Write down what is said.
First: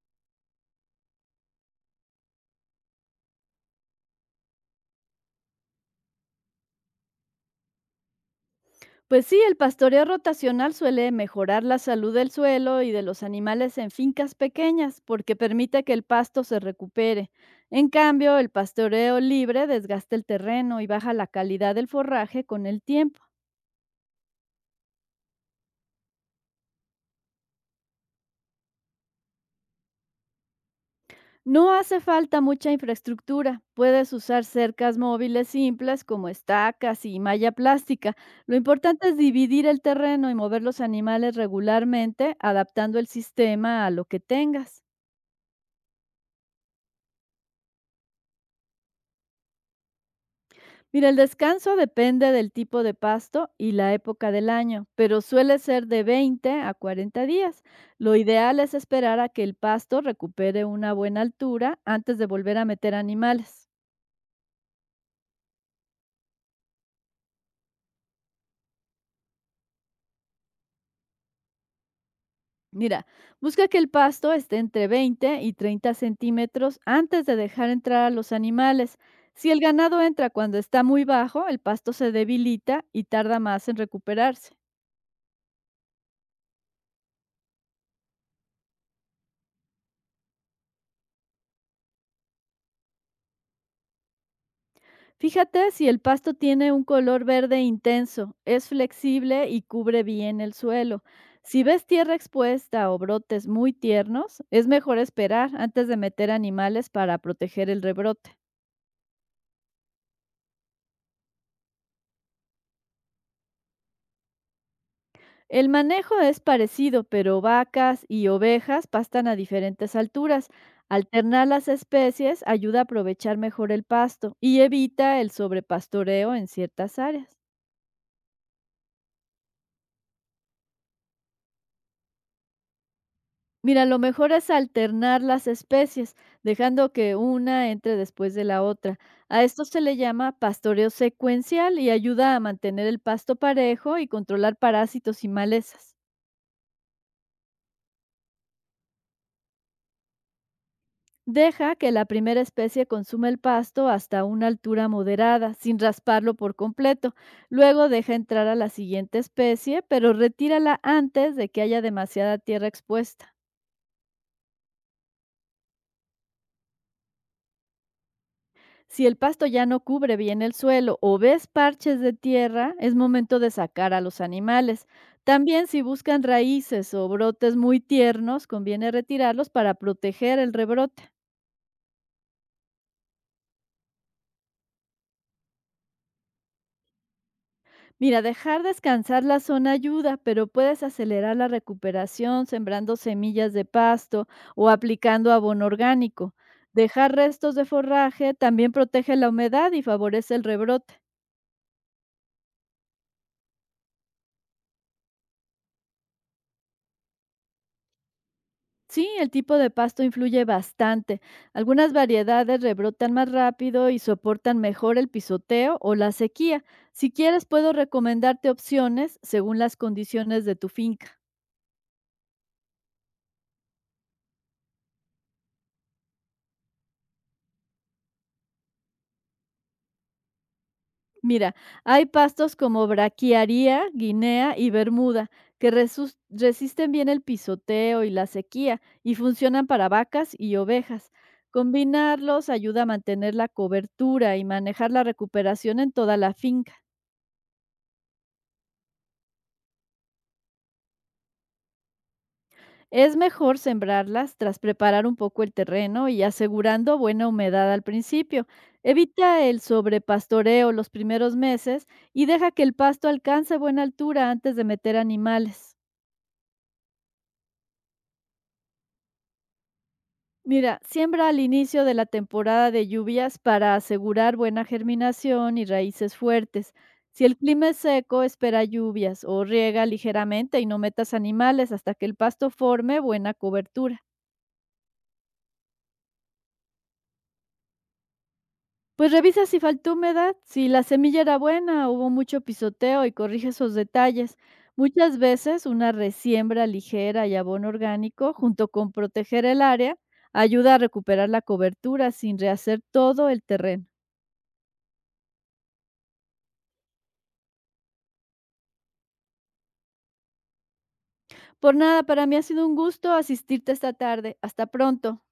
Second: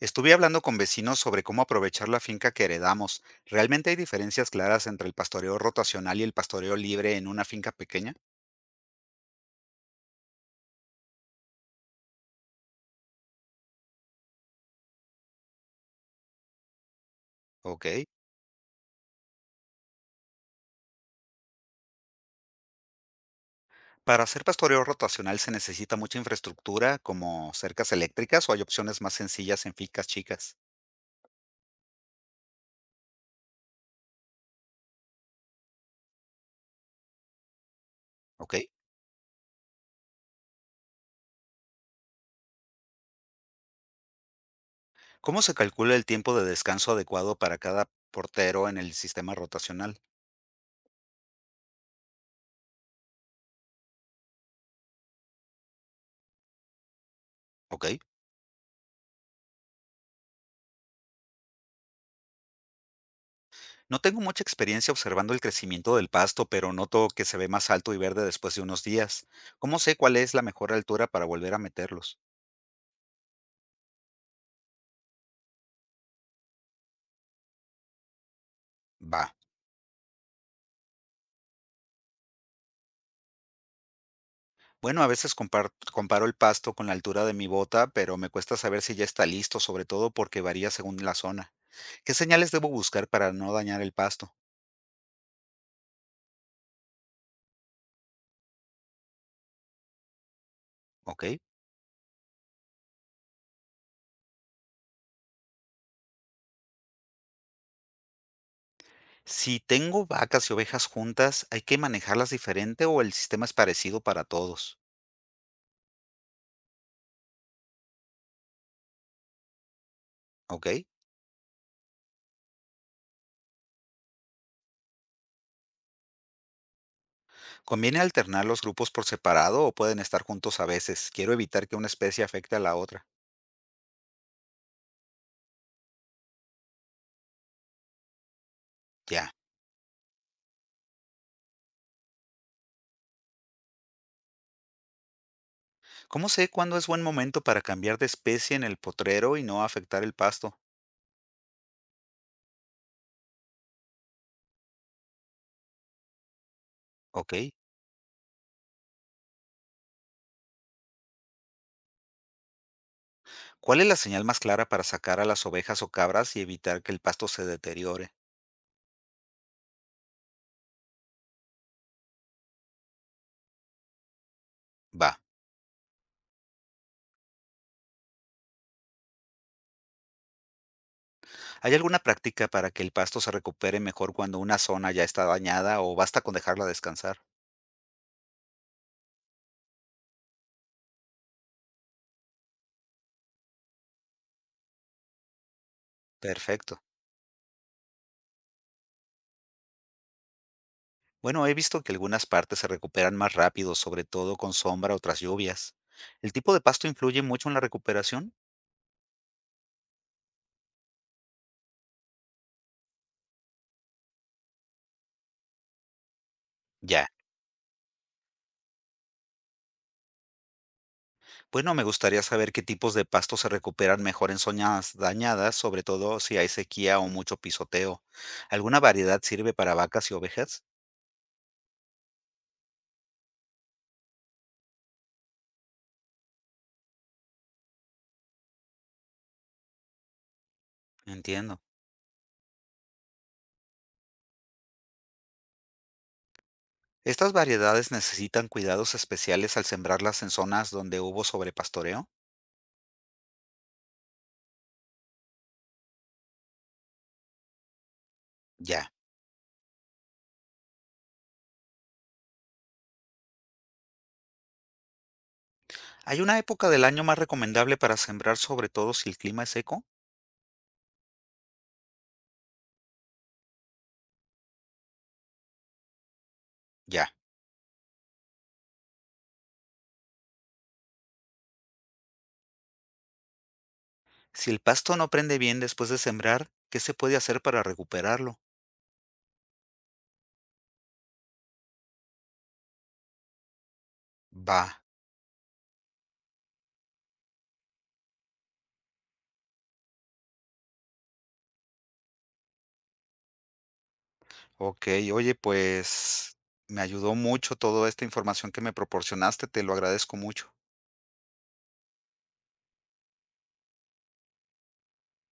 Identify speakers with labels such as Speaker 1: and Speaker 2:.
Speaker 1: Estuve hablando con vecinos sobre cómo aprovechar la finca que heredamos. ¿Realmente hay diferencias claras entre el pastoreo rotacional y el pastoreo libre en una finca pequeña?
Speaker 2: Pues sí, el pastoreo rotacional suele mejorar la salud del suelo y de los animales en fincas pequeñas porque permite que el pasto se recupere.
Speaker 1: Ok.
Speaker 2: En cambio, el pastoreo libre desgasta el terreno y baja la calidad del forraje con el tiempo.
Speaker 1: Para hacer pastoreo rotacional se necesita mucha infraestructura, como cercas eléctricas, o hay opciones más sencillas en fincas chicas.
Speaker 2: No hace falta mucha infraestructura. Puedes usar cercas móviles simples como estacas y malla plástica.
Speaker 1: Ok.
Speaker 2: Lo importante es dividir el terreno y mover los animales regularmente, adaptando el sistema a lo que tengas.
Speaker 1: ¿Cómo se calcula el tiempo de descanso adecuado para cada portero en el sistema rotacional?
Speaker 2: Mira, el descanso depende del tipo de pasto y la época del año, pero suele ser de 20 a 40 días.
Speaker 1: Ok.
Speaker 2: Lo ideal es esperar a que el pasto recupere una buena altura antes de volver a meter animales.
Speaker 1: No tengo mucha experiencia observando el crecimiento del pasto, pero noto que se ve más alto y verde después de unos días. ¿Cómo sé cuál es la mejor altura para volver a meterlos?
Speaker 2: Mira, busca que el pasto esté entre 20 y 30 centímetros antes de dejar entrar a los animales.
Speaker 1: Va.
Speaker 2: Si el ganado entra cuando está muy bajo, el pasto se debilita y tarda más en recuperarse.
Speaker 1: Bueno, a veces comparo el pasto con la altura de mi bota, pero me cuesta saber si ya está listo, sobre todo porque varía según la zona. ¿Qué señales debo buscar para no dañar el pasto?
Speaker 2: Fíjate si el pasto tiene un color verde intenso, es flexible y cubre bien el suelo.
Speaker 1: ¿Ok?
Speaker 2: Si ves tierra expuesta o brotes muy tiernos, es mejor esperar antes de meter animales para proteger el rebrote.
Speaker 1: Si tengo vacas y ovejas juntas, ¿hay que manejarlas diferente o el sistema es parecido para todos?
Speaker 2: El manejo es parecido, pero vacas y ovejas pastan a diferentes alturas.
Speaker 1: ¿Ok?
Speaker 2: Alternar las especies ayuda a aprovechar mejor el pasto y evita el sobrepastoreo en ciertas áreas.
Speaker 1: ¿Conviene alternar los grupos por separado o pueden estar juntos a veces? Quiero evitar que una especie afecte a la otra.
Speaker 2: Mira, lo mejor es alternar las especies, dejando que una entre después de la otra.
Speaker 1: Ya.
Speaker 2: A esto se le llama pastoreo secuencial y ayuda a mantener el pasto parejo y controlar parásitos y malezas.
Speaker 1: ¿Cómo sé cuándo es buen momento para cambiar de especie en el potrero y no afectar el pasto?
Speaker 2: Deja que la primera especie consuma el pasto hasta una altura moderada, sin rasparlo por completo.
Speaker 1: Ok.
Speaker 2: Luego deja entrar a la siguiente especie, pero retírala antes de que haya demasiada tierra expuesta.
Speaker 1: ¿Cuál es la señal más clara para sacar a las ovejas o cabras y evitar que el pasto se deteriore?
Speaker 2: Si el pasto ya no cubre bien el suelo o ves parches de tierra, es momento de sacar a los animales.
Speaker 1: Va.
Speaker 2: También si buscan raíces o brotes muy tiernos, conviene retirarlos para proteger el rebrote.
Speaker 1: ¿Hay alguna práctica para que el pasto se recupere mejor cuando una zona ya está dañada o basta con dejarla descansar?
Speaker 2: Mira, dejar descansar la zona ayuda, pero puedes acelerar la recuperación sembrando semillas de pasto o aplicando abono orgánico.
Speaker 1: Perfecto.
Speaker 2: Dejar restos de forraje también protege la humedad y favorece el rebrote.
Speaker 1: Bueno, he visto que algunas partes se recuperan más rápido, sobre todo con sombra o tras lluvias. ¿El tipo de pasto influye mucho en la recuperación?
Speaker 2: Sí, el tipo de pasto influye bastante. Algunas variedades rebrotan más rápido y soportan mejor el pisoteo o la sequía.
Speaker 1: Ya.
Speaker 2: Si quieres, puedo recomendarte opciones según las condiciones de tu finca.
Speaker 1: Bueno, me gustaría saber qué tipos de pastos se recuperan mejor en zonas dañadas, sobre todo si hay sequía o mucho pisoteo. ¿Alguna variedad sirve para vacas y ovejas?
Speaker 2: Mira, hay pastos como braquiaria, guinea y bermuda que resisten bien el pisoteo y la sequía y funcionan para vacas y ovejas.
Speaker 1: Entiendo.
Speaker 2: Combinarlos ayuda a mantener la cobertura y manejar la recuperación en toda la finca.
Speaker 1: ¿Estas variedades necesitan cuidados especiales al sembrarlas en zonas donde hubo sobrepastoreo?
Speaker 2: Es mejor sembrarlas tras preparar un poco el terreno y asegurando buena humedad al principio.
Speaker 1: Ya.
Speaker 2: Evita el sobrepastoreo los primeros meses y deja que el pasto alcance buena altura antes de meter animales.
Speaker 1: ¿Hay una época del año más recomendable para sembrar, sobre todo si el clima es seco?
Speaker 2: Mira, siembra al inicio de la temporada de lluvias para asegurar buena germinación y raíces fuertes.
Speaker 1: Ya.
Speaker 2: Si el clima es seco, espera lluvias o riega ligeramente y no metas animales hasta que el pasto forme buena cobertura.
Speaker 1: Si el pasto no prende bien después de sembrar, ¿qué se puede hacer para recuperarlo?
Speaker 2: Pues revisa si faltó humedad, si la semilla era buena, hubo mucho pisoteo y corrige esos detalles.
Speaker 1: Va,
Speaker 2: Muchas veces una resiembra ligera y abono orgánico, junto con proteger el área, ayuda a recuperar la cobertura sin rehacer todo el terreno.
Speaker 1: ok, oye, pues me ayudó mucho toda esta información que me proporcionaste, te lo agradezco mucho.
Speaker 2: Por nada, para mí ha sido un gusto asistirte esta tarde. Hasta pronto.